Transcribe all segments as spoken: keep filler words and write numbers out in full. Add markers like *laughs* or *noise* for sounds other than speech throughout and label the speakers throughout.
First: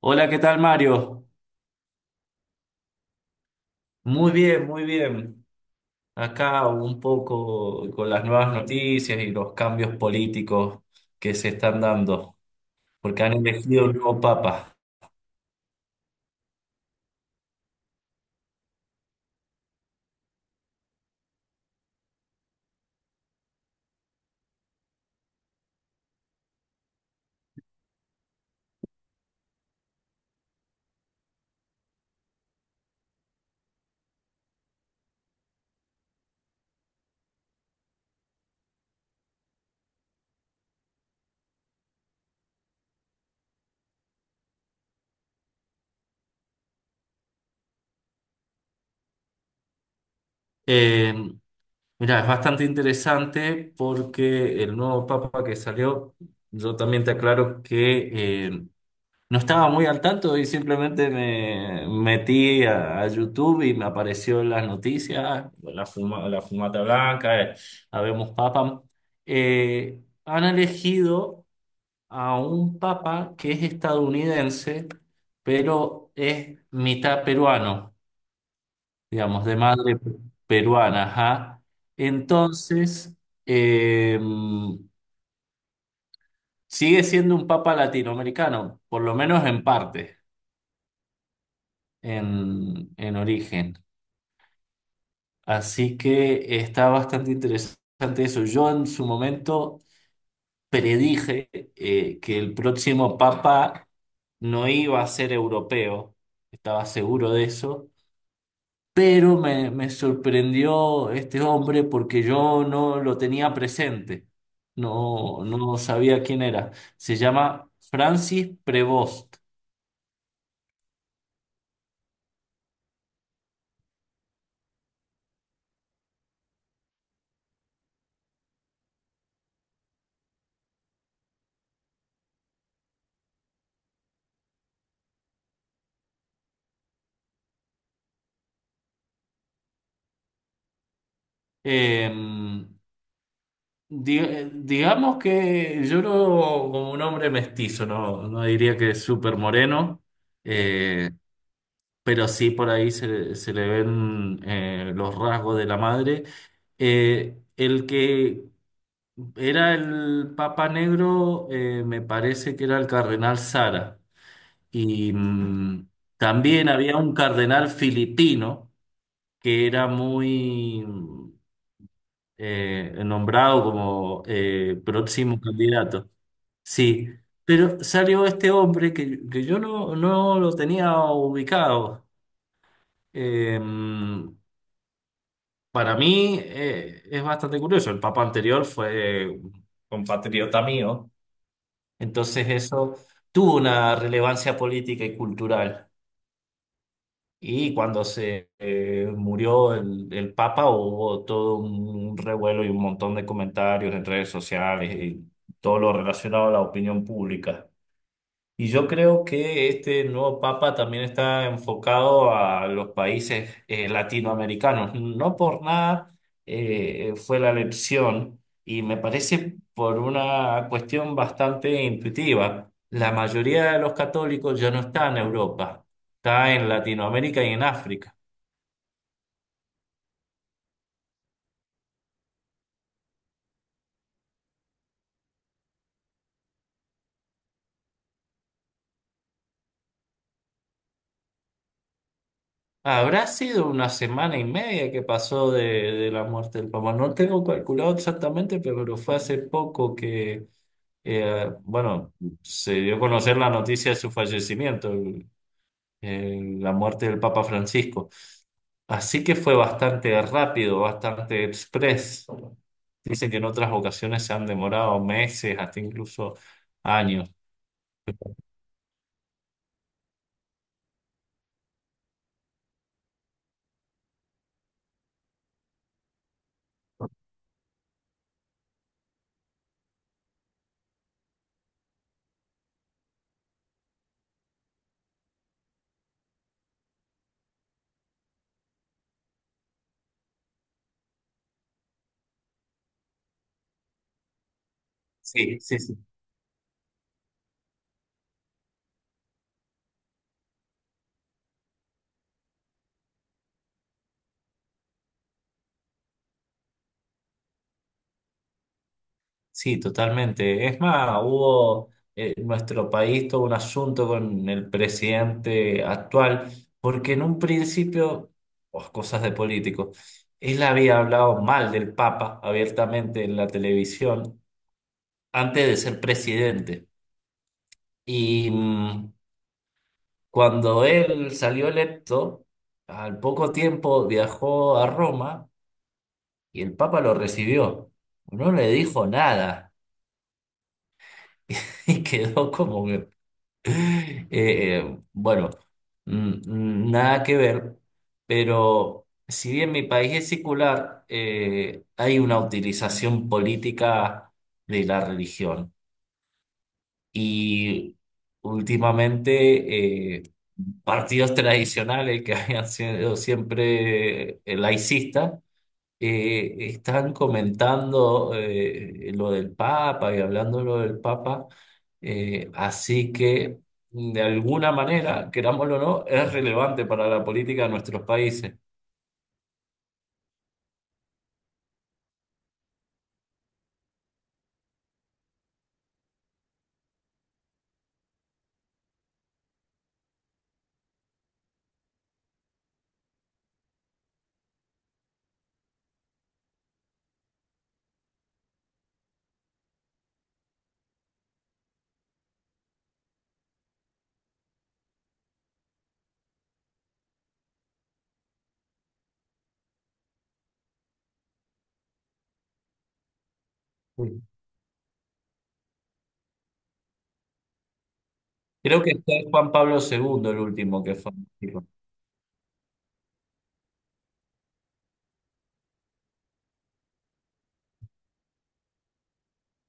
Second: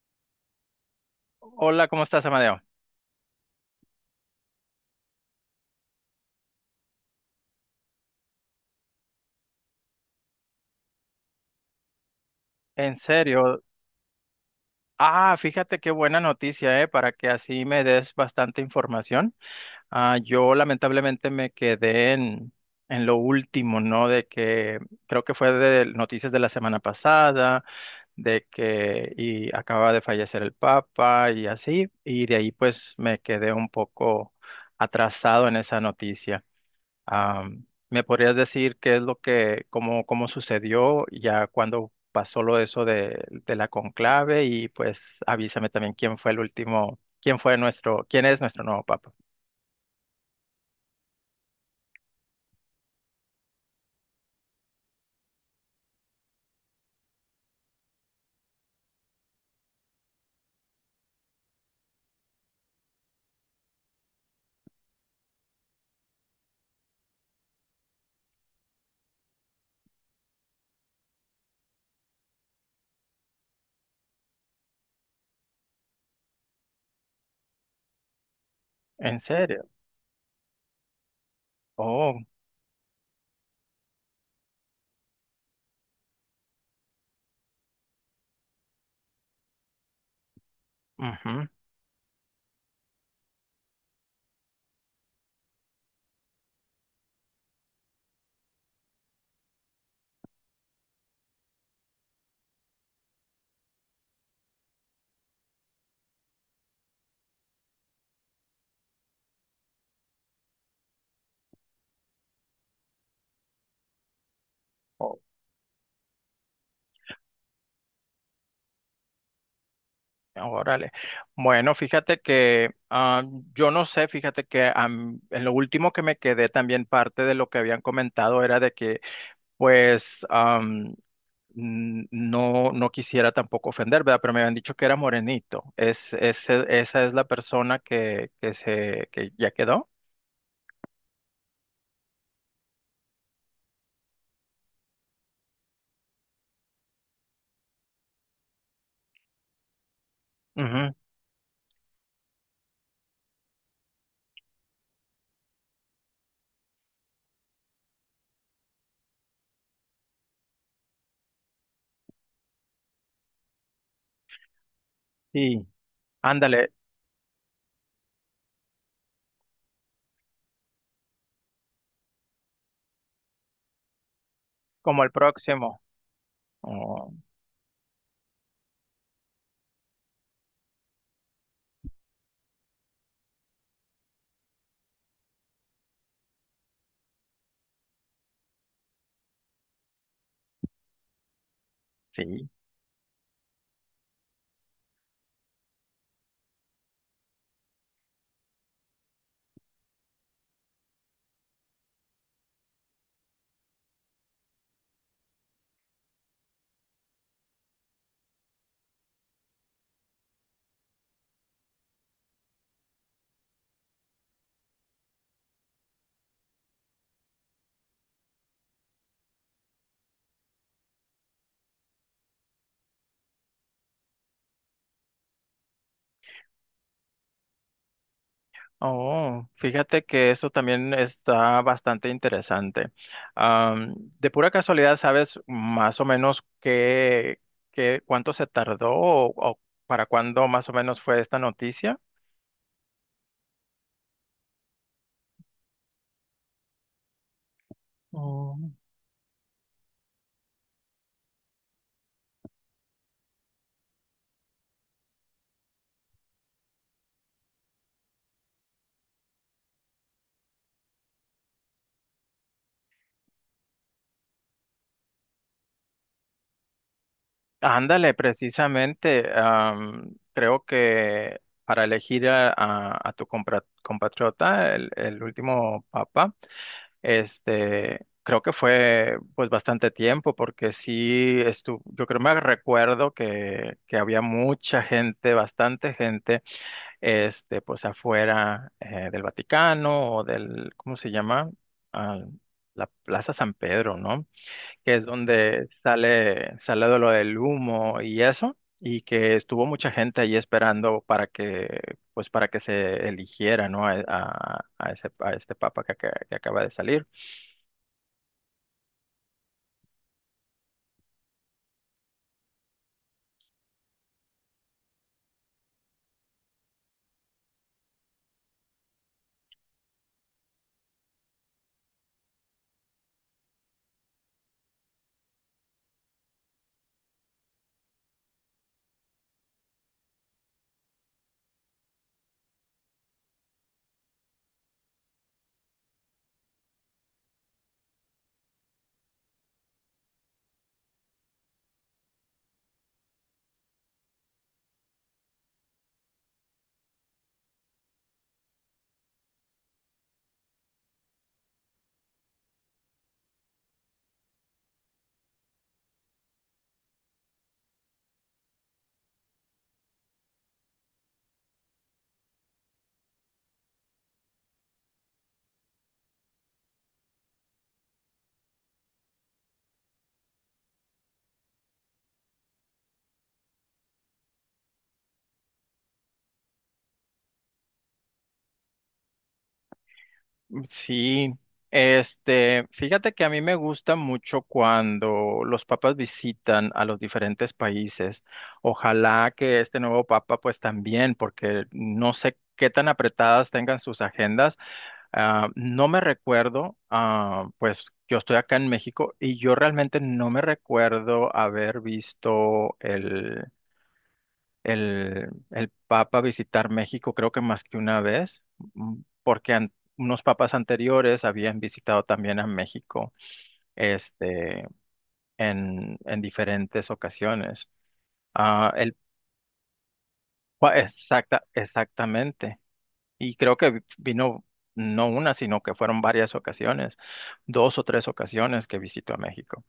Speaker 1: Hola, ¿qué tal, Mario?
Speaker 2: Hola, ¿cómo estás, Amadeo?
Speaker 1: Muy bien, muy bien. Acá un poco con las nuevas noticias y los cambios políticos que se están dando,
Speaker 2: En
Speaker 1: porque han
Speaker 2: serio.
Speaker 1: elegido un nuevo papa.
Speaker 2: Ah, fíjate qué buena noticia, ¿eh? Para que así me des bastante información. Ah, yo lamentablemente me quedé en, en lo último, ¿no? De que creo que fue de noticias de la semana pasada, de que y acaba de fallecer el Papa y así, y de ahí pues me quedé un poco atrasado en esa noticia. Am, ¿me podrías decir qué es lo que, cómo, cómo sucedió ya cuando pasó lo eso de, de la conclave? Y pues avísame también quién fue el último, quién fue nuestro, quién es nuestro nuevo papa.
Speaker 1: Eh, Mira, es bastante interesante porque el nuevo papa que salió, yo también te aclaro que eh, No estaba muy al tanto y simplemente me metí a, a YouTube y me apareció en las noticias, la, fuma- la fumata blanca, eh, habemos papa. Eh, Han elegido a un papa que es estadounidense, pero es mitad peruano,
Speaker 2: ¿En
Speaker 1: digamos, de
Speaker 2: serio?
Speaker 1: madre peruana, ajá.
Speaker 2: Oh,
Speaker 1: Entonces, eh, sigue siendo un papa latinoamericano, por lo menos en parte,
Speaker 2: ujú.
Speaker 1: en, en origen. Así que está bastante interesante eso. Yo en su momento predije, eh, que el próximo papa no iba a ser europeo, estaba seguro de eso, pero me, me sorprendió este hombre porque yo no lo tenía presente,
Speaker 2: Oh,
Speaker 1: no, no sabía quién era. Se llama Francis Prevost.
Speaker 2: órale. Bueno, fíjate que ah, yo no sé, fíjate que am, en lo último que me quedé también parte de lo que habían comentado era de que pues am, n- no, no quisiera tampoco ofender, ¿verdad? Pero me habían dicho que era morenito. Es, ese- esa es la persona que, que se, que ya quedó.
Speaker 1: Em, Di- eh, digamos que yo no, como un hombre mestizo, no, no diría que es súper moreno,
Speaker 2: Ujú.
Speaker 1: eh, pero sí por ahí se, se le ven, eh, los rasgos de la madre. Eh, el que era el Papa Negro, eh, me parece que era el Cardenal Sara. Y
Speaker 2: Sí,
Speaker 1: mm, también
Speaker 2: ándale,
Speaker 1: había un cardenal filipino que era muy mm, eh, nombrado como eh,
Speaker 2: como el
Speaker 1: próximo
Speaker 2: próximo.
Speaker 1: candidato. Sí,
Speaker 2: Oh,
Speaker 1: pero salió este hombre que, que yo no, no lo tenía ubicado. Eh, para mí, eh, es bastante curioso. El papa anterior fue un compatriota mío,
Speaker 2: sí.
Speaker 1: entonces eso tuvo una relevancia política y cultural. Y cuando se eh, murió el, el papa, hubo todo un revuelo y un montón de comentarios en redes sociales y todo lo relacionado a la opinión pública. Y yo creo que este nuevo papa también está enfocado a los países eh, latinoamericanos. No por nada eh, fue la elección, y me parece por una cuestión bastante intuitiva. La mayoría de los católicos ya no está en Europa, está en Latinoamérica y en África.
Speaker 2: Oh, fíjate que eso también está bastante interesante. Am, de pura casualidad, ¿sabes más o menos qué, qué, cuánto se tardó o, o para cuándo más o menos fue esta noticia?
Speaker 1: Habrá sido una semana y media que pasó de, de la muerte del papa. No tengo calculado exactamente, pero fue hace poco que, Eh, bueno, se dio a conocer la noticia de su fallecimiento, el- el- la muerte del Papa Francisco. Así que fue bastante rápido, bastante express. Dicen que en otras ocasiones se han demorado meses, hasta incluso años.
Speaker 2: Ándale, precisamente, am, creo que para elegir a, a- a tu compra- compatriota, el, el último papa, este, creo que fue pues bastante tiempo, porque sí estuvo, yo creo me recuerdo que, que había mucha gente, bastante gente, este, pues afuera eh, del Vaticano o del, ¿cómo se llama? Al- la Plaza San Pedro, ¿no? Que es
Speaker 1: Sí,
Speaker 2: donde
Speaker 1: sí, sí.
Speaker 2: sale, sale de lo del humo y eso, y que estuvo mucha gente ahí esperando para que, pues para que se eligiera, ¿no? A, a- a ese, a este papa que, aca- que acaba de salir.
Speaker 1: Sí, totalmente. Es más, hubo, eh, nuestro país todo un asunto con el presidente actual, porque en un principio, oh, cosas de políticos, él había hablado mal del Papa abiertamente en la televisión antes de ser presidente. Y mm, cuando él salió electo, al poco tiempo viajó a Roma y el Papa lo recibió. No le dijo nada *laughs* y quedó como *laughs* Eh, eh, bueno, mm, mm, nada que ver, pero si bien mi país es secular, eh, hay una utilización política de la religión. Y últimamente, eh, partidos tradicionales que *laughs* habían sido siempre, eh, laicistas, eh, están comentando, eh, lo del Papa y hablando de lo del Papa, eh, así que, mm, de alguna manera, querámoslo o no, es relevante para la política de nuestros países.
Speaker 2: Sí, este, fíjate que a mí me gusta mucho cuando los papas visitan a los diferentes países. Ojalá que este nuevo papa, pues también, porque no sé qué tan apretadas tengan sus agendas. Ah, no me recuerdo, ah, pues yo estoy acá en México y yo realmente no me recuerdo haber visto el, el, el Papa visitar México, creo que más que una vez, mm, porque an- unos papas anteriores habían visitado también a México,
Speaker 1: Sí.
Speaker 2: este, en, en diferentes ocasiones. Ah,
Speaker 1: Creo que
Speaker 2: el,
Speaker 1: fue Juan Pablo segundo el
Speaker 2: pa-
Speaker 1: último que fue.
Speaker 2: exacta, exactamente. Y creo que vi- vino no una, sino que fueron varias ocasiones, dos o tres ocasiones que visitó a México.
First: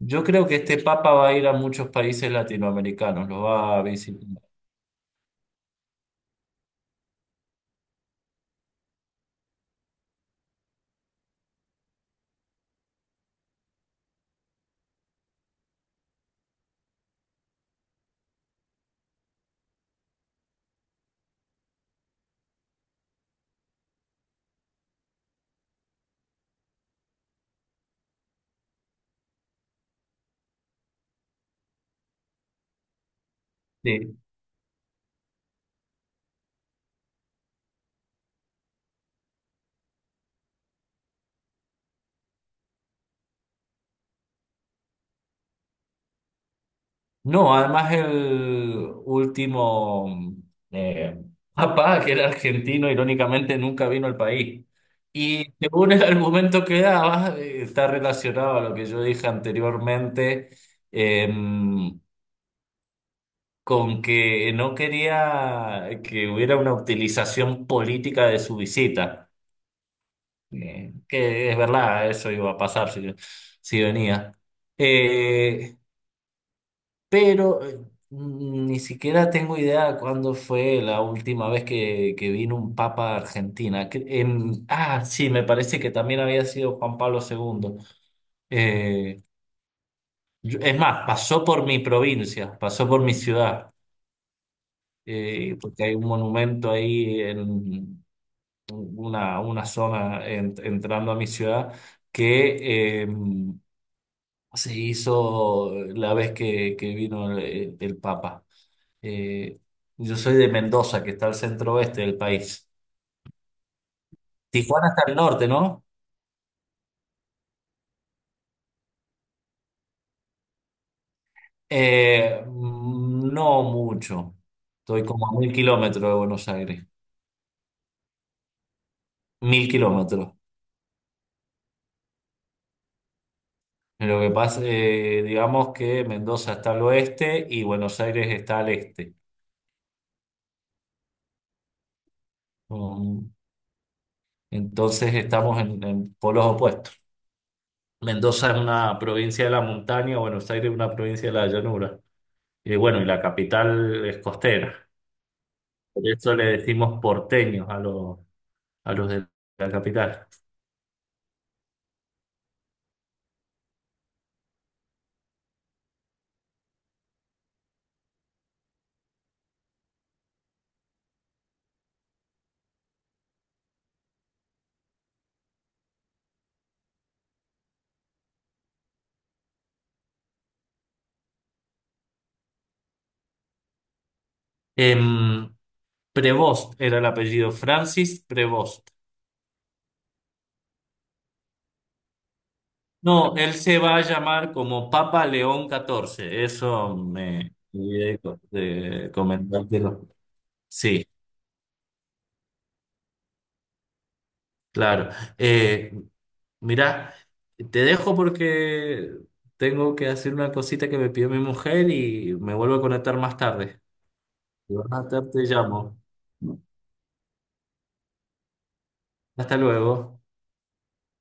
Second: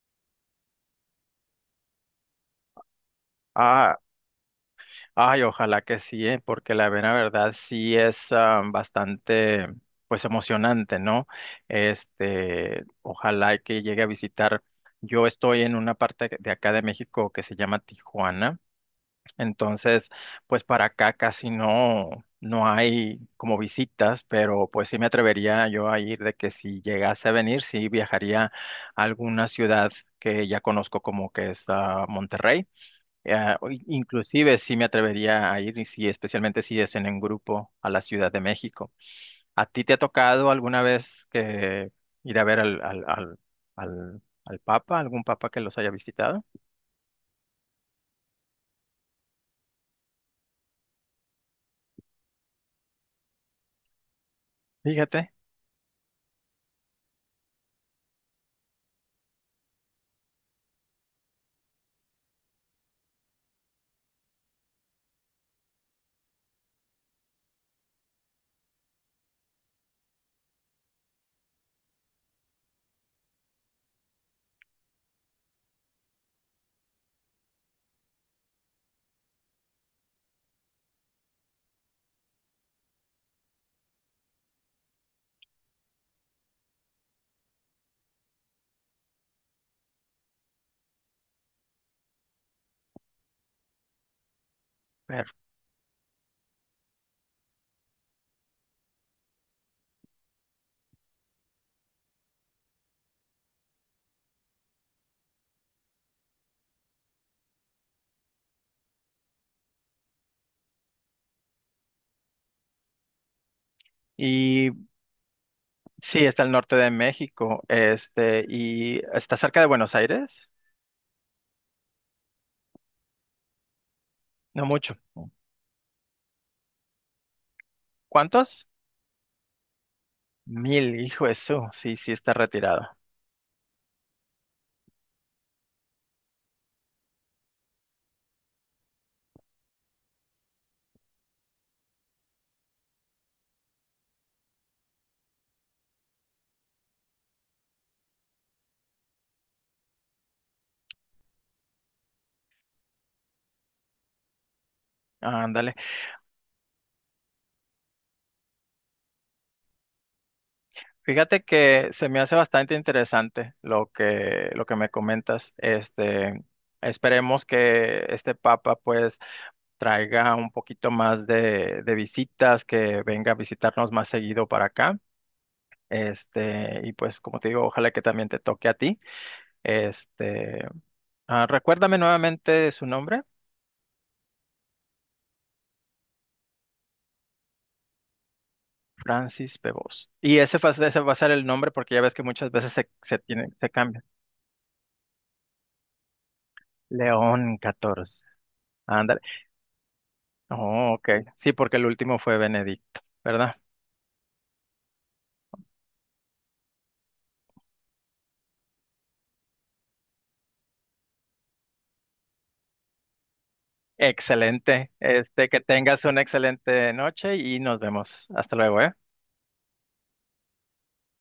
Speaker 1: Yo creo que este Papa va a ir a muchos países latinoamericanos, los va a
Speaker 2: Ah,
Speaker 1: visitar.
Speaker 2: ay, ojalá que sí, eh, porque la mera verdad sí es ah, bastante, pues emocionante, ¿no? Este, ojalá y que llegue a visitar. Yo estoy en una parte de acá de México que se llama Tijuana. Entonces, pues para acá casi no, no hay como visitas, pero pues sí me atrevería yo a ir de que si llegase a venir, sí viajaría a alguna ciudad que ya conozco como que es ah, Monterrey. Eh, o in- inclusive sí me atrevería a ir, y sí, especialmente si es en un grupo a la Ciudad de México. ¿A ti te ha tocado alguna vez que ir a ver al, al, al, al, al Papa, algún Papa que los haya visitado?
Speaker 1: No, además el último, eh, *laughs* papá, que era argentino, irónicamente nunca vino al país.
Speaker 2: Fíjate.
Speaker 1: Y según el argumento que daba, eh, está relacionado a lo que yo dije anteriormente, em, con que no quería que hubiera una utilización política de su visita. Eh, que es verdad, eso iba a pasar si, si venía. Eh, pero eh, ni siquiera tengo idea cuándo fue la última vez que, que vino un papa a Argentina. Que- en- ah, sí, me parece que también había sido Juan Pablo segundo. Eh, yo- es más, pasó por mi provincia, pasó por mi ciudad,
Speaker 2: Ver.
Speaker 1: eh, porque hay un monumento ahí en una, una zona en- entrando a mi ciudad que... em, Se hizo la vez que, que vino el el Papa. Eh, yo soy de Mendoza, que está al centro oeste del país.
Speaker 2: Y
Speaker 1: Tijuana está al norte, ¿no?
Speaker 2: sí, está al norte de México, este, y está cerca de Buenos Aires,
Speaker 1: Eh, mm, no mucho.
Speaker 2: no mucho.
Speaker 1: Estoy como a mil kilómetros de Buenos Aires.
Speaker 2: ¿Cuántos?
Speaker 1: Mil kilómetros.
Speaker 2: Mil, hijo de su, sí, sí está retirado.
Speaker 1: Lo que pasa, eh, digamos que Mendoza está al oeste y Buenos Aires está al este. Um, entonces estamos en, en, polos opuestos. Mendoza es una provincia de la montaña, Buenos Aires es una provincia de la llanura. Y bueno, y la capital es costera.
Speaker 2: Ándale.
Speaker 1: Por eso le decimos porteños, a, los a los de la capital.
Speaker 2: Fíjate que se me hace bastante interesante lo que, lo que me comentas. Este, esperemos que este papa pues traiga un poquito más de, de visitas, que venga a visitarnos más seguido para acá. Este, y pues como te digo, ojalá que también te toque a ti. Este, ah, recuérdame nuevamente su nombre,
Speaker 1: Em, Prevost era el apellido, Francis Prevost.
Speaker 2: Francis Bebos. Y ese, fa- ese va a ser el nombre porque ya ves que muchas veces se, se
Speaker 1: No,
Speaker 2: tiene,
Speaker 1: él
Speaker 2: se
Speaker 1: se va a
Speaker 2: cambia.
Speaker 1: llamar como Papa León catorce. Eso me
Speaker 2: León
Speaker 1: olvidé de,
Speaker 2: catorce.
Speaker 1: co- de
Speaker 2: Ándale.
Speaker 1: comentártelo.
Speaker 2: Oh,
Speaker 1: Sí,
Speaker 2: ok. Sí, porque el último fue Benedicto, ¿verdad?
Speaker 1: claro. Eh, Mirá, te dejo porque tengo que hacer una cosita que me pidió mi mujer y me vuelvo a conectar más tarde.
Speaker 2: Excelente.
Speaker 1: Más tarde te
Speaker 2: Este, que
Speaker 1: llamo.
Speaker 2: tengas una excelente noche y nos vemos. Hasta luego, ¿eh?
Speaker 1: Hasta luego.